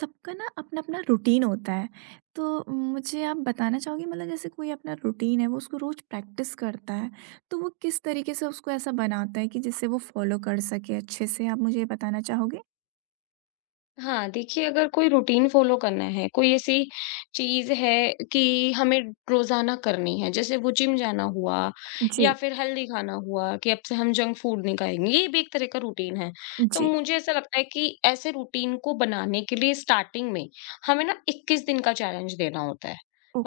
सबका ना अपना-अपना रूटीन होता है। तो मुझे आप बताना चाहोगे मतलब जैसे कोई अपना रूटीन है वो उसको रोज़ प्रैक्टिस करता है, तो वो किस तरीके से उसको ऐसा बनाता है कि जिससे वो फ़ॉलो कर सके अच्छे से? आप मुझे ये बताना चाहोगे? हाँ, देखिए, अगर कोई रूटीन फ़ॉलो करना है, कोई ऐसी चीज़ है कि हमें रोज़ाना करनी है, जैसे वो जिम जाना हुआ या जी। फिर हेल्दी खाना हुआ कि अब से हम जंक फूड नहीं खाएँगे, ये भी एक तरह का रूटीन है। तो जी। मुझे ऐसा लगता है कि ऐसे रूटीन को बनाने के लिए स्टार्टिंग में हमें ना 21 दिन का चैलेंज देना होता है।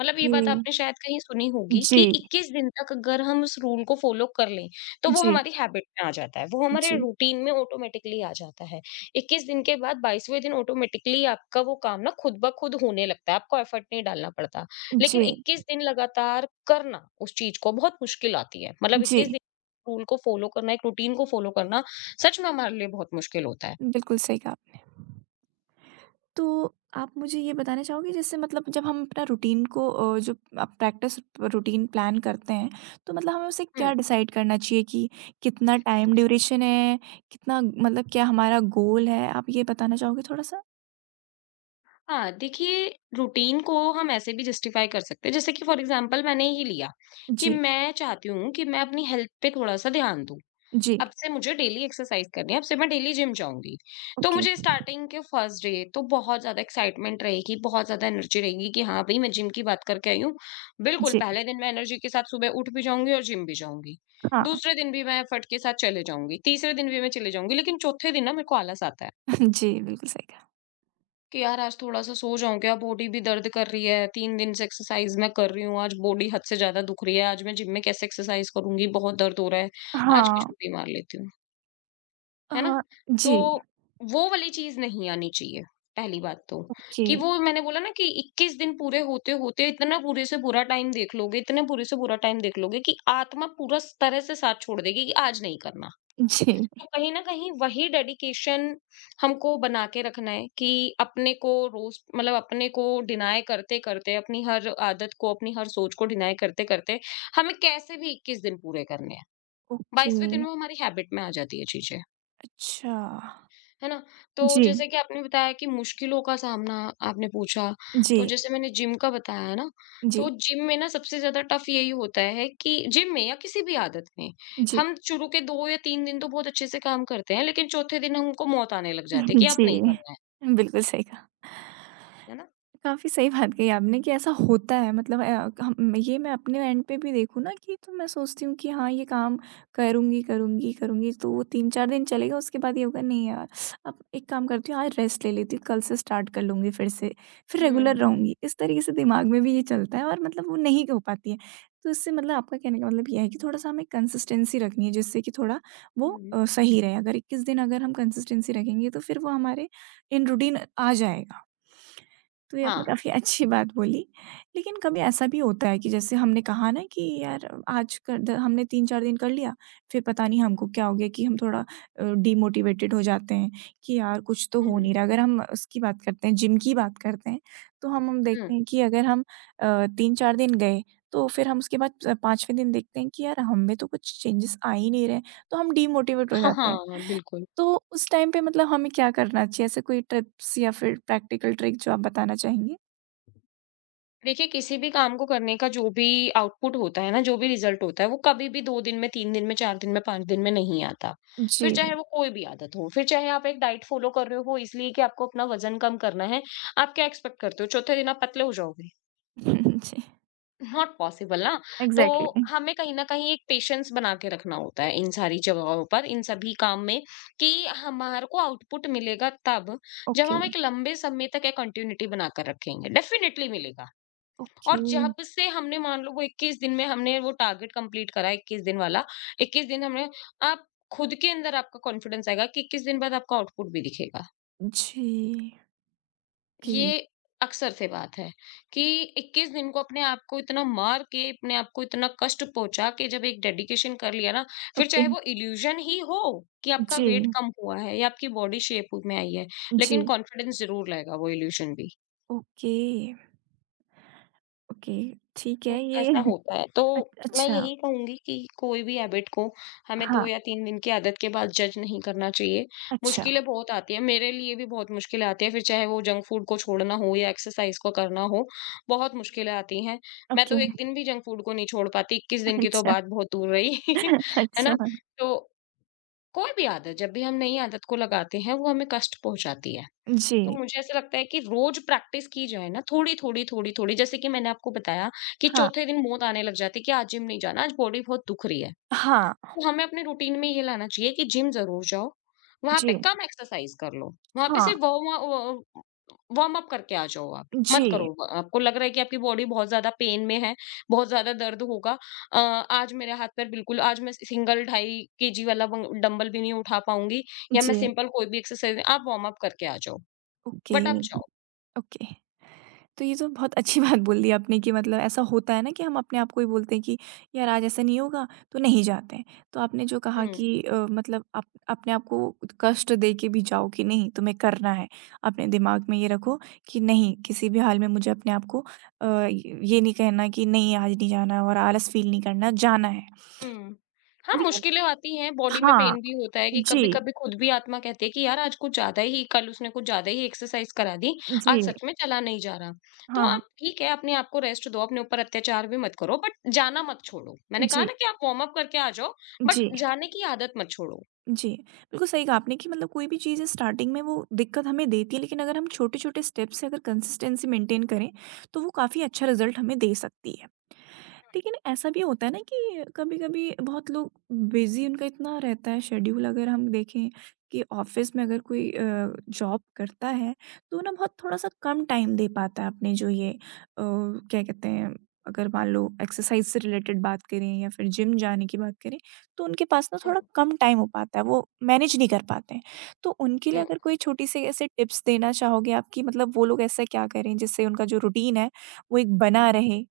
मतलब ये बात आपने शायद कहीं सुनी होगी जी। कि 21 दिन तक अगर हम उस रूल को फ़ॉलो कर लें, तो वो जी। हमारी हैबिट में आ जाता है, वो जी। हमारे जी। रूटीन में ऑटोमैटिकली आ जाता है। 21 दिन के बाद 22वें दिन ऑटोमेटिकली आपका वो काम ना खुद ब खुद होने लगता है, आपको एफर्ट नहीं डालना पड़ता। लेकिन जी। 21 दिन लगातार करना उस चीज़ को बहुत मुश्किल आती है। मतलब 21 जी दिन रूल को फ़ॉलो करना, एक रूटीन को फ़ॉलो करना सच में हमारे लिए बहुत मुश्किल होता है। बिल्कुल सही कहा आपने। तो आप मुझे ये बताना चाहोगे जैसे मतलब जब हम अपना रूटीन को जो आप प्रैक्टिस रूटीन प्लान करते हैं तो मतलब हमें उसे हुँ। क्या डिसाइड करना चाहिए कि कितना टाइम ड्यूरेशन है कितना मतलब क्या हमारा गोल है आप ये बताना चाहोगे थोड़ा सा। हाँ, देखिए, रूटीन को हम ऐसे भी जस्टिफ़ाई कर सकते हैं, जैसे कि फॉर एग्ज़ाम्पल मैंने ही लिया कि जी। मैं चाहती हूँ कि मैं अपनी हेल्थ पे थोड़ा-सा ध्यान दूँ। जी। अब से मुझे डेली एक्सरसाइज करनी है, अब से मैं डेली जिम जाऊँगी। तो ओके। मुझे स्टार्टिंग के फर्स्ट डे तो बहुत ज़्यादा एक्साइटमेंट रहेगी, बहुत ज़्यादा एनर्जी रहेगी कि हाँ भई, मैं जिम की बात करके आई हूँ। बिल्कुल, जी। पहले दिन मैं एनर्जी के साथ सुबह उठ भी जाऊँगी और जिम भी जाऊँगी। हाँ। दूसरे दिन भी मैं एफर्ट के साथ चले जाऊँगी, तीसरे दिन भी मैं चले जाऊँगी, लेकिन चौथे दिन ना मेरे को आलस आता है जी बिल्कुल सही कहा। कि यार आज थोड़ा-सा सो जाऊँ क्या? बॉडी भी दर्द कर रही है, 3 दिन से एक्सरसाइज मैं कर रही हूँ, आज बॉडी हद से ज़्यादा दुख रही है, आज मैं जिम में कैसे एक्सरसाइज करूँगी? बहुत दर्द हो रहा है, आज की हाँ। छुट्टी मार लेती हूँ। है ना? हाँ। तो जी। वो वाली चीज़ नहीं आनी चाहिए, पहली बात तो, ओके। कि वो मैंने बोला ना कि 21 दिन पूरे होते-होते इतना पूरे से पूरा टाइम देख लोगे, इतने पूरे से पूरा टाइम देख लोगे कि आत्मा पूरा स तरह से साथ छोड़ देगी कि आज नहीं करना। जी। तो कहीं न कहीं वही डेडिकेशन हमको बना के रखना है कि अपने को रोज़, मतलब अपने को डिनाय करते-करते, अपनी हर आदत को, अपनी हर सोच को डिनाय करते-करते हमें कैसे भी 21 दिन पूरे करने हैं। ओके। 22वें दिन वो हमारी हैबिट में आ जाती है चीज़ें। अच्छा। है ना? तो जी। जैसे कि आपने बताया कि मुश्किलों का सामना, आपने पूछा, तो जी। जैसे मैंने जिम का बताया है ना, तो जी। जिम में ना सबसे ज़्यादा टफ़ यही होता है कि जिम में या किसी भी आदत में, जी। हम शुरू के 2 या 3 दिन तो बहुत अच्छे से काम करते हैं, लेकिन चौथे दिन हमको मौत आने लग जाती है कि अब जी, नहीं करना बिल्कुल सही कहा। है ना? काफ़ी सही बात कही आपने कि ऐसा होता है मतलब हम ये मैं अपने एंड पे भी देखूँ ना कि तो मैं सोचती हूँ कि हाँ, ये काम करूँगी, करूँगी, करूँगी तो वो 3-4 दिन चलेगा उसके बाद ये होगा नहीं यार, अब एक काम करती हूँ आज रेस्ट ले लेती हूँ, कल से स्टार्ट कर लूँगी फिर से, फिर रेगुलर हुँ, रहूँगी। इस तरीके से दिमाग में भी ये चलता है और मतलब वो नहीं हो पाती है। तो इससे मतलब आपका कहने का मतलब ये है कि थोड़ा-सा हमें कंसिस्टेंसी रखनी है जिससे कि थोड़ा वो हुँ, सही रहे। अगर 21 दिन अगर हम कंसिस्टेंसी रखेंगे तो फिर वो हमारे इन रूटीन आ जाएगा। तो ये आपने हाँ, काफ़ी अच्छी बात बोली। लेकिन कभी ऐसा भी होता है कि जैसे हमने कहा ना कि यार आज कर द हमने 3-4 दिन कर लिया, फिर पता नहीं हमको क्या हो गया कि हम थोड़ा डिमोटिवेटेड हो जाते हैं कि यार कुछ तो हो हुँ, नहीं रहा। अगर हम उसकी बात करते हैं, जिम की बात करते हैं, तो हम हुँ, देखते हैं कि अगर हम 3-4 दिन गए तो फिर हम उसके बाद 5वें दिन देखते हैं कि यार हम में तो कुछ चेंजेस आ ही नहीं रहे, तो हम डिमोटिवेट हो हाँ, जाते हाँ, हैं। हाँ, बिल्कुल। तो उस टाइम पे मतलब हमें क्या करना चाहिए? ऐसे कोई टिप्स या फिर प्रैक्टिकल ट्रिक जो आप बताना चाहेंगे? देखिए, किसी भी काम को करने का जो भी आउटपुट होता है ना, जो भी रिज़ल्ट होता है, वो कभी भी 2 दिन में, 3 दिन में, 4 दिन में, 5 दिन में नहीं आता। फिर जी। चाहे वो कोई भी आदत हो, फिर चाहे आप एक डाइट फ़ॉलो कर रहे हो इसलिए कि आपको अपना वज़न कम करना है, आप क्या एक्सपेक्ट करते हो, चौथे दिन आप पतले हो जाओगे? जी। नॉट पॉसिबल ना। तो एग्ज़ैक्टली। हमें कहीं न कहीं एक पेशेंस बना के रखना होता है इन सारी जगहों पर, इन सभी काम में कि हमारे को आउटपुट मिलेगा तब, जब ओके। हम एक लंबे समय तक एक कंटिन्यूटी बनाकर रखेंगे। डेफ़िनेटली मिलेगा। ओके। और जब से हमने मान लो वो 21 दिन में हमने वो टारगेट कंप्लीट करा, 21 दिन वाला, 21 दिन हमने, आप खुद के अंदर आपका कॉन्फिडेंस आएगा कि 21 दिन बाद आपका आउटपुट भी दिखेगा। जी। ओके। ये अक्सर से बात है कि 21 दिन को अपने आप को इतना मार के, अपने आप को इतना कष्ट पहुंचा के जब एक डेडिकेशन कर लिया ना, फिर ओके। चाहे वो इल्यूजन ही हो कि आपका जी। वेट कम हुआ है या आपकी बॉडी शेप में आई है, लेकिन जी। कॉन्फिडेंस जरूर लाएगा वो इल्यूजन भी। ओके। ओके। ठीक है तो ये। ऐसा होता है। तो मैं अच्छा। यही कहूँगी कि कोई भी हैबिट को हमें 2 हाँ। या 3 दिन की आदत के बाद जज नहीं करना चाहिए। अच्छा। मुश्किलें बहुत आती हैं, मेरे लिए भी बहुत मुश्किलें आती हैं, फिर चाहे वो जंक फूड को छोड़ना हो या एक्सरसाइज को करना हो, बहुत मुश्किलें आती हैं। मैं ओके। तो 1 दिन भी जंक फूड को नहीं छोड़ पाती, 21 दिन की तो अच्छा। बात बहुत दूर रही। है ना? अच्छा। तो कोई भी आदत, जब भी हम नई आदत को लगाते हैं, वो हमें कष्ट पहुँचाती है। जी। तो मुझे ऐसा लगता है कि रोज प्रैक्टिस की जाए ना, थोड़ी थोड़ी थोड़ी थोड़ी, जैसे कि मैंने आपको बताया कि हाँ। चौथे दिन मोद आने लग जाती है कि आज जिम नहीं जाना, आज बॉडी बहुत दुख रही है। हाँ। तो हमें अपने रूटीन में ये लाना चाहिए कि जिम जरूर जाओ, वहां पे जी। कम एक्सरसाइज कर लो, वहां पे हाँ। सिर्फ वार्म वार्म अप करके आ जाओ, आप मत करो। जी। आपको लग रहा है कि आपकी बॉडी बहुत ज्यादा पेन में है, बहुत ज्यादा दर्द होगा, अ, आज मेरे हाथ पैर बिल्कुल, आज मैं सिंगल 2.5 kg वाला डंबल भी नहीं उठा पाऊंगी। या मैं जी। सिंपल कोई भी एक्सरसाइज, आप वार्म अप करके आ जाओ, ओके। बट आप जाओ। ओके। तो ये तो बहुत अच्छी बात बोल दी आपने कि मतलब ऐसा होता है ना कि हम अपने आप को ही बोलते हैं कि यार आज ऐसा नहीं होगा तो नहीं जाते हैं। तो आपने जो कहा हुँ, कि मतलब आप अपने आप को कष्ट दे के भी जाओ कि नहीं तुम्हें करना है अपने दिमाग में ये रखो कि नहीं किसी भी हाल में मुझे अपने आप को ये नहीं कहना कि नहीं आज नहीं जाना और आलस फील नहीं करना जाना है हुँ। हाँ, लेकिन। मुश्किलें आती हैं, बॉडी में हाँ। पेन भी होता है कि जी। कभी-कभी खुद भी आत्मा कहती है कि यार आज कुछ ज़्यादा ही, कल उसने कुछ ज़्यादा ही एक्सरसाइज करा दी, आज जी। सच में चला नहीं जा रहा। तो हाँ। आप ठीक है, अपने आप को रेस्ट दो, अपने ऊपर अत्याचार भी मत करो, बट जाना मत छोड़ो। मैंने कहा जी। ना कि आप वार्म अप करके आ जाओ, बट जी। जाने की आदत मत छोड़ो। जी, बिल्कुल सही कहा आपने कि मतलब कोई भी चीज़ है स्टार्टिंग में वो दिक्कत हमें देती है लेकिन अगर हम छोटे-छोटे स्टेप से अगर कंसिस्टेंसी मेंटेन करें, तो वो काफ़ी अच्छा रिज़ल्ट हमें दे सकती है। लेकिन ऐसा भी होता है ना कि कभी-कभी बहुत लोग बिज़ी उनका इतना रहता है शेड्यूल अगर हम देखें कि ऑफ़िस में अगर कोई जॉब करता है, तो वो ना बहुत थोड़ा-सा कम टाइम दे पाता है अपने जो ये क्या कहते हैं अगर मान लो एक्सरसाइज़ से रिलेटेड बात करें या फिर जिम जाने की बात करें, तो उनके पास ना हुँ, थोड़ा कम टाइम हो पाता है, वो मैनेज नहीं कर पाते हैं। तो उनके लिए हुँ। अगर कोई छोटी-सी ऐसे टिप्स देना चाहोगे आप कि मतलब वो लोग ऐसा क्या करें जिससे उनका जो रूटीन है, वो एक बना रहे?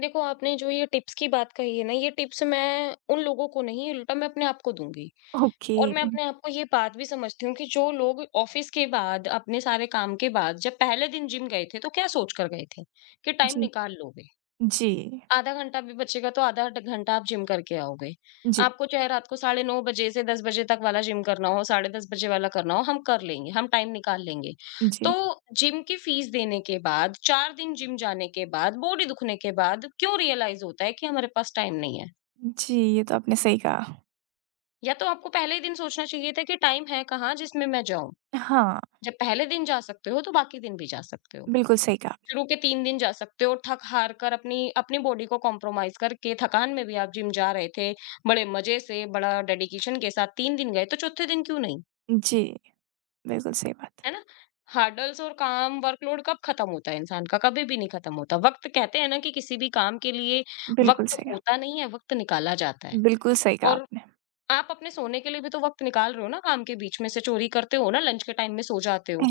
देखो आपने जो ये टिप्स की बात कही है ना, ये टिप्स मैं उन लोगों को नहीं, उल्टा मैं अपने आप को दूँगी। ओके। और मैं अपने आप को ये बात भी समझती हूँ कि जो लोग ऑफिस के बाद, अपने सारे काम के बाद जब पहले दिन जिम गए थे, तो क्या सोच कर गए थे कि टाइम जी। निकाल लोगे। जी। आधा घंटा भी बचेगा तो आधा ड घंटा आप जिम करके आओगे। जी। आपको चाहे रात को साढ़े 9 बजे से 10 बजे तक वाला जिम करना हो, साढ़े 10 बजे वाला करना हो, हम कर लेंगे, हम टाइम निकाल लेंगे। तो जी। जिम की फीस देने के बाद, 4 दिन जिम जाने के बाद, बॉडी दुखने के बाद क्यों रियलाइज़ होता है कि हमारे पास टाइम नहीं है? जी, ये तो आपने सही कहा। या तो आपको पहले ही दिन सोचना चाहिए था कि टाइम है कहाँ जिसमें मैं जाऊँ? हाँ, जब पहले दिन जा सकते हो तो बाकी दिन भी जा सकते हो। बिल्कुल सही कहा। शुरू के 3 दिन जा सकते हो थक हार कर अपनी अपनी बॉडी को कॉम्प्रोमाइज़ करके थकान में भी आप जिम जा रहे थे, बड़े मज़े से, बड़ा डेडिकेशन के साथ 3 दिन गए तो चौथे दिन क्यों नहीं? जी, बिल्कुल सही बात। है ना? हर्डल्स और काम वर्कलोड कब खत्म होता है इंसान का? कभी भी नहीं खत्म होता। वक़्त कहते हैं ना कि किसी भी काम के लिए बिल्कुल वक़्त सही कहा। होता नहीं है, वक़्त निकाला जाता है, बिल्कुल सही कहा और आपने। आप अपने सोने के लिए भी तो वक़्त निकाल रहे हो ना काम के बीच में से, चोरी करते हो ना लंच के टाइम में सो जाते हो।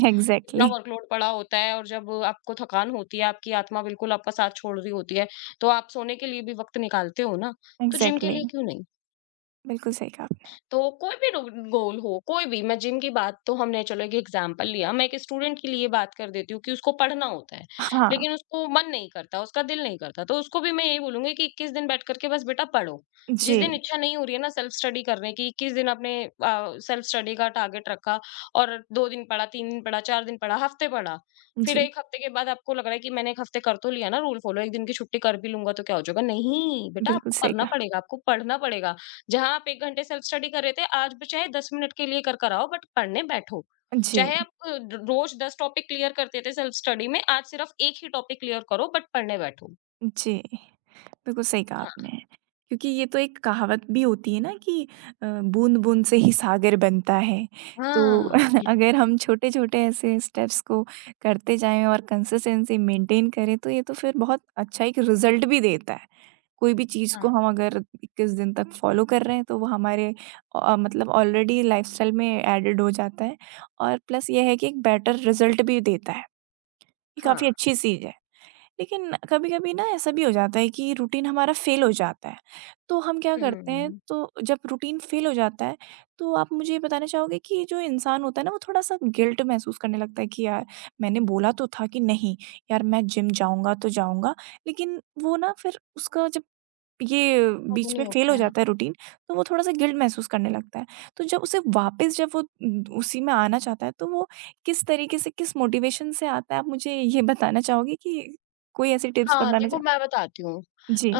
इतना एग्ज़ैक्टली। वर्कलोड पड़ा होता है और जब आपको थकान होती है, आपकी आत्मा बिल्कुल आपका साथ छोड़ रही होती है, तो आप सोने के लिए भी वक़्त निकालते हो ना, तो जिम के एग्ज़ैक्टली, लिए क्यों नहीं? बिल्कुल सही कहा आपने। तो कोई भी रो गोल हो, कोई भी, मैं जिम की बात तो हमने चलो एक एग्ज़ाम्पल लिया, मैं एक स्टूडेंट के लिए बात कर देती हूँ कि उसको पढ़ना होता है, हाँ। लेकिन उसको मन नहीं करता, उसका दिल नहीं करता, तो उसको भी मैं यही बोलूँगी कि 21 दिन बैठ कर के बस बेटा पढ़ो। जिस जी। दिन इच्छा नहीं हो रही है ना सेल्फ स्टडी करने की, 21 दिन आपने सेल्फ स्टडी का टारगेट रखा, और 2 दिन पढ़ा, 3 दिन पढ़ा, 4 दिन पढ़ा, हफ्ते पढ़ा। फिर जी, 1 हफ्ते के बाद आपको लग रहा है कि मैंने 1 हफ्ते कर तो लिया ना रूल फ़ॉलो, 1 दिन की छुट्टी कर भी लूँगा तो क्या हो जाएगा? नहीं, बेटा बिल्कुल आपको सही करना कहा। पड़ेगा, आपको पढ़ना पड़ेगा। जहाँ आप 1 घंटे सेल्फ स्टडी कर रहे थे, आज भी चाहे 10 मिनट के लिए कर कर आओ बट पढ़ने बैठो। जी। चाहे आप अ, ड रोज़ 10 टॉपिक क्लियर करते थे सेल्फ स्टडी में, आज सिर्फ 1 ही टॉपिक क्लियर करो बट पढ़ने बैठो। जी। बिल्कुल सही कहा हाँ। आपने। क्योंकि ये तो एक कहावत भी होती है ना कि बूँद-बूँद से ही सागर बनता है। तो हाँ, बिल्क अगर हम छोटे-छोटे ऐसे स्टेप्स को करते जाएँ और कंसिस्टेंसी मेंटेन करें तो ये तो फिर बहुत अच्छा एक रिज़ल्ट भी देता है। कोई भी चीज़ को हाँ, हम अगर 21 दिन तक फ़ॉलो कर रहे हैं तो वो हमारे मतलब ऑलरेडी लाइफ़स्टाइल में एडेड हो जाता है और प्लस ये है कि एक बेटर रिज़ल्ट भी देता है। ये हाँ। काफ़ी अच्छी चीज़ है। लेकिन कभी-कभी ना ऐसा भी हो जाता है कि रूटीन हमारा फ़ेल हो जाता है, तो हम क्या करते हैं हुँ। तो जब रूटीन फ़ेल हो जाता है, तो आप मुझे ये बताना चाहोगे कि जो इंसान होता है ना वो थोड़ा-सा गिल्ट महसूस करने लगता है कि यार मैंने बोला तो था कि नहीं, यार मैं जिम जाऊँगा तो जाऊँगा, लेकिन वो ना फिर उसका जब ये फॉलो बीच नहीं में हो फेल हो पाया। जाता है रूटीन, तो वो थोड़ा-सा गिल्ट महसूस करने लगता है। तो जब उसे वापस जब वो उसी में आना चाहता है, तो वो किस तरीके से, किस मोटिवेशन से आता है, आप मुझे ये बताना चाहोगे कि कोई ऐसी टिप्स हाँ, बताना देखो चाह। मैं बताती हूँ। अ, जी।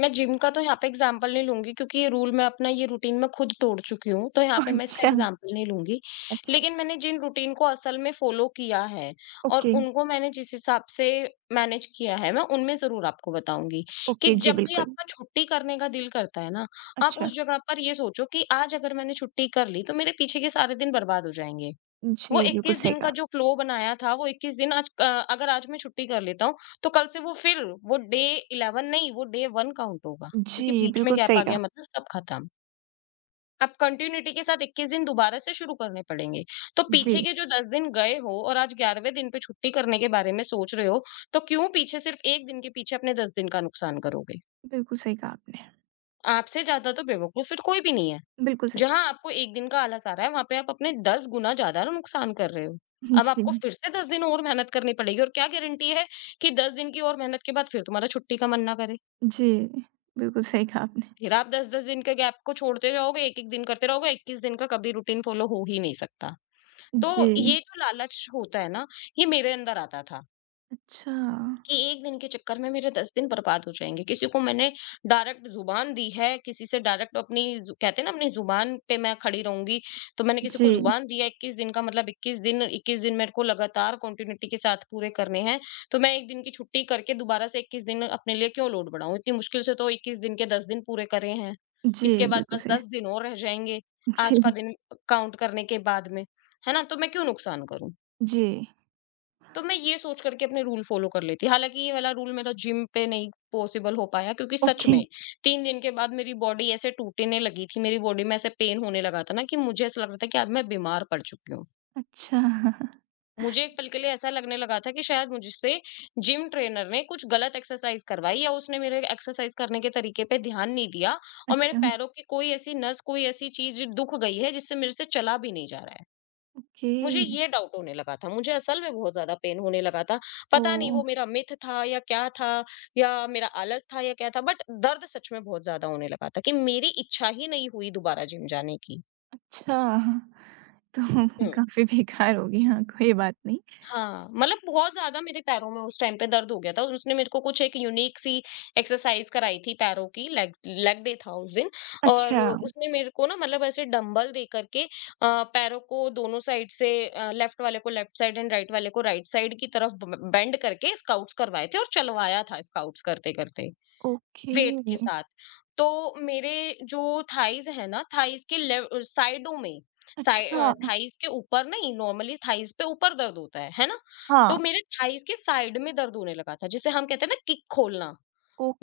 मैं जिम का तो यहाँ पे एग्ज़ाम्पल नहीं लूँगी क्योंकि ये रूटीन मैं खुद तोड़ चुकी हूँ, तो यहाँ पे मैं इसका अच्छा। एग्ज़ाम्पल नहीं लूँगी। लेकिन अच्छा। मैंने जिन रूटीन को असल में फ़ॉलो किया है और ओके। उनको मैंने जिस हिसाब से मैनेज किया है, मैं उनमें ज़रूर आपको बताऊँगी कि ओके। जी, जब भी बिल्कुल। आपका छुट्टी करने का दिल करता है ना, आप अच्छा। उस जगह पर ये सोचो कि आज अगर मैंने छुट्टी कर ली, तो मेरे पीछे के सारे दिन बर्बाद हो जाएँगे। वो जी, बिल्कुल 21 सही दिन का कहा। जो फ़्लो बनाया था, वो 21 दिन आज अगर आज मैं छुट्टी कर लेता हूँ, तो कल से वो फिर वो डे 11 नहीं, वो डे 1 काउंट होगा, क्योंकि जी, बीच में बिल्कुल गैप आ सही गया कहा। मतलब सब खत्म। अब कंटिन्यूटी के साथ 21 दिन दोबारा से शुरू करने पड़ेंगे। तो पीछे जी, के जो 10 दिन गए हो और आज 11वें दिन पे छुट्टी करने के बारे में सोच रहे हो, तो क्यों पीछे सिर्फ़ 1 दिन के पीछे अपने 10 दिन का नुकसान करोगे? बिल्कुल सही कहा आपने। आपसे ज़्यादा तो बेवकूफ़ फिर कोई भी नहीं है। बिल्कुल सही। जहाँ आपको 1 दिन का आलस आ रहा है, वहाँ पे आप अपने 10 गुना ज़्यादा नुकसान कर रहे हो। अब आपको जी। फिर से 10 दिन और मेहनत करनी पड़ेगी और क्या गारंटी है कि 10 दिन की और मेहनत के बाद फिर तुम्हारा छुट्टी का मन ना करे। जी, बिल्कुल सही कहा आपने। फिर आप 10-10 दिन के गैप को छोड़ते रहोगे, 1-1 दिन करते रहोगे, 21 दिन का कभी रूटीन फ़ॉलो हो ही नहीं सकता। तो ये जी, जो लालच होता है ना, ये मेरे अंदर आता था। अच्छा। कि एक दिन के चक्कर में मेरे 10 दिन बर्बाद हो जाएँगे। किसी को मैंने डायरेक्ट ज़ुबान दी है, किसी से डायरेक्ट अपनी ज़ु कहते हैं ना अपनी ज़ुबान पे मैं खड़ी रहूँगी, तो मैंने किसी को जी। ज़ुबान दिया 21 दिन का मतलब 21 दिन 21 दिन मेरे को लगातार कंटिन्यूटी के साथ पूरे करने हैं। तो मैं 1 दिन की छुट्टी करके दोबारा से 21 दिन अपने लिए क्यों लोड बढ़ाऊँ? इतनी मुश्किल से तो 21 दिन के 10 दिन पूरे करे हैं। जी, इसके बाद बिल्कुल बस सही। 10 दिन और रह जाएँगे, जी। आज का दिन काउंट करने के बाद में। है ना? तो मैं क्यों नुकसान करूँ? जी। तो मैं ये सोच करके अपने रूल फ़ॉलो कर लेती। हालाँकि ये वाला रूल मेरा जिम पे नहीं पॉसिबल हो पाया क्योंकि सच ओके। में 3 दिन के बाद मेरी बॉडी ऐसे टूटने लगी थी, मेरी बॉडी में ऐसे पेन होने लगा था ना कि मुझे ऐसा लग रहा था कि अब मैं बीमार पड़ चुकी हूँ। अच्छा। मुझे एक पल के लिए ऐसा लगने लगा था कि शायद मुझसे जिम ट्रेनर ने कुछ गलत एक्सरसाइज़ करवाई या उसने मेरे एक्सरसाइज़ करने के तरीके पे ध्यान नहीं दिया और मेरे अच्छा। पैरों की कोई ऐसी नस, कोई ऐसी चीज़ दुख गई है जिससे मेरे से चला भी नहीं जा रहा है। ओके। मुझे ये डाउट होने लगा था। मुझे असल में बहुत ज़्यादा पेन होने लगा था। पता नहीं ओह! वो मेरा मिथ था या क्या था या मेरा आलस था या क्या था बट दर्द सच में बहुत ज़्यादा होने लगा था कि मेरी इच्छा ही नहीं हुई दोबारा जिम जाने की। अच्छा, तो हुँ। काफ़ी बेकार हो गई, हाँ, कोई बात नहीं। हाँ, मतलब बहुत ज़्यादा मेरे पैरों में उस टाइम पे दर्द हो गया था और उसने मेरे को कुछ एक यूनिक सी एक्सरसाइज कराई थी पैरों की, लेग लेग डे था उस दिन। और अच्छा। उसने मेरे को ना मतलब ऐसे डंबल दे करके पैरों को दोनों साइड से, लेफ्ट वाले को लेफ्ट साइड एंड राइट वाले को राइट साइड की तरफ बेंड करके स्काउट्स करवाए थे और चलवाया था स्काउट्स करते करते ओके। वेट के साथ। तो मेरे जो थाइज़ है ना, थाइज़ के साइडों में, अच्छा। थाइज़ के ऊपर नहीं, नॉर्मली थाइज़ पे ऊपर दर्द होता है ना? हाँ। तो मेरे थाइज़ के साइड में दर्द होने लगा था, जिसे हम कहते हैं ना किक खोलना।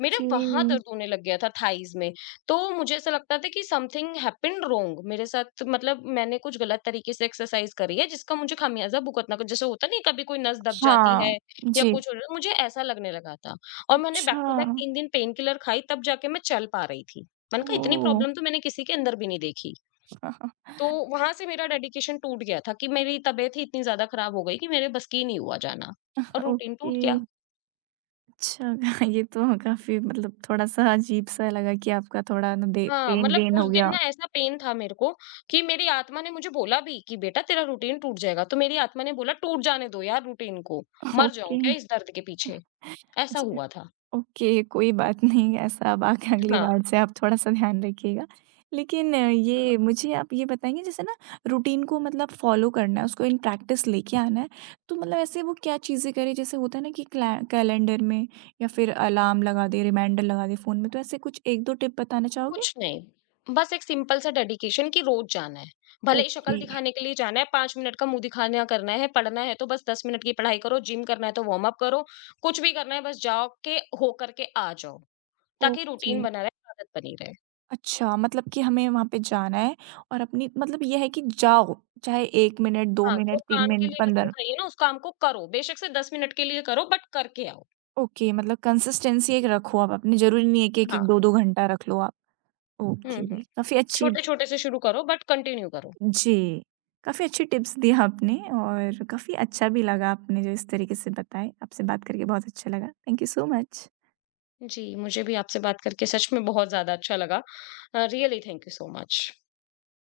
मेरे वहाँ दर्द होने लग गया था थाइज़ में। तो मुझे ऐसा लगता था कि समथिंग हैपेंड रॉन्ग मेरे साथ मतलब मैंने कुछ गलत तरीके से एक्सरसाइज करी है जिसका मुझे खामियाज़ा भुगतना, जैसे होता नहीं है कभी कोई नस दब जाती हाँ। है या जी। कुछ हो रहा है, मुझे ऐसा लगने लगा था। और मैंने बैक अच्छा। टू बैक 3 दिन पेन किलर खाई तब जाके मैं चल पा रही थी। मैंने कहा इतनी ओह! प्रॉब्लम तो मैंने किसी के अंदर भी नहीं देखी। तो वहाँ से मेरा डेडिकेशन टूट गया था कि मेरी तबीयत ही इतनी ज़्यादा खराब हो गई कि मेरे बस की नहीं हुआ जाना और रूटीन टूट गया। ओके। अच्छा। ये तो काफ़ी मतलब थोड़ा-सा अजीब-सा लगा कि आपका थोड़ा ना दे हाँ, मतलब पेन-वेन उस हो दिन गया। ना ऐसा पेन था मेरे को कि मेरी आत्मा ने मुझे बोला भी कि बेटा तेरा रूटीन टूट जाएगा, तो मेरी आत्मा ने बोला टूट जाने दो यार रूटीन को, मर जाऊँ ओके, क्या इस दर्द के पीछे? ऐसा अच्छा। हुआ था। ओके, कोई बात नहीं ऐसा अब आगे अगली हाँ, बार से आप थोड़ा-सा ध्यान रखिएगा। लेकिन ये हाँ। मुझे आप ये बताएँगे जैसे ना रूटीन को मतलब फ़ॉलो करना है, उसको इन प्रैक्टिस लेके आना है, तो मतलब ऐसे वो क्या चीज़ें करें? जैसे होता है ना कि क्लै कैलेंडर में या फिर अलार्म लगा दें, रिमाइंडर लगा दें फ़ोन में, तो ऐसे कुछ 1-2 टिप बताना चाहोगे? कुछ नहीं, बस एक सिंपल सा डेडिकेशन कि रोज़ जाना है, भले ही शक्ल ओके। दिखाने के लिए जाना है, 5 मिनट का मुँह दिखाना करना है, पढ़ना है तो बस 10 मिनट की पढ़ाई करो, जिम करना है तो वार्म अप करो, कुछ भी करना है बस जाओ के हो करके आ जाओ, ताकि ओके। रूटीन बना रहे, आदत बनी रहे। अच्छा, मतलब कि हमें वहाँ पे जाना है और अपनी मतलब ये है कि जाओ, चाहे 1 मिनट, 2 हाँ, जो मिनट, 3 काम के मिनट, लिए कसम 15। खाई है ना, उस काम को करो। बेशक से 10 मिनट के लिए करो बट करके आओ। ओके मतलब कंसिस्टेंसी एक रखो आप अपने, ज़रूरी नहीं है कि 1-1 हाँ। 2-2 घंटा रख लो आप। हुँ, ओके, हुँ। काफ़ी अच्छी। छोटे-छोटे से शुरू करो बट कंटिन्यू करो। जी, काफ़ी अच्छी टिप्स दी आपने और काफ़ी अच्छा भी लगा आपने जो इस तरीके से बताए। आपसे बात करके बहुत अच्छा लगा। Thank you so much. जी, मुझे भी आपसे बात करके सच में बहुत ज़्यादा अच्छा लगा। Really thank you so much.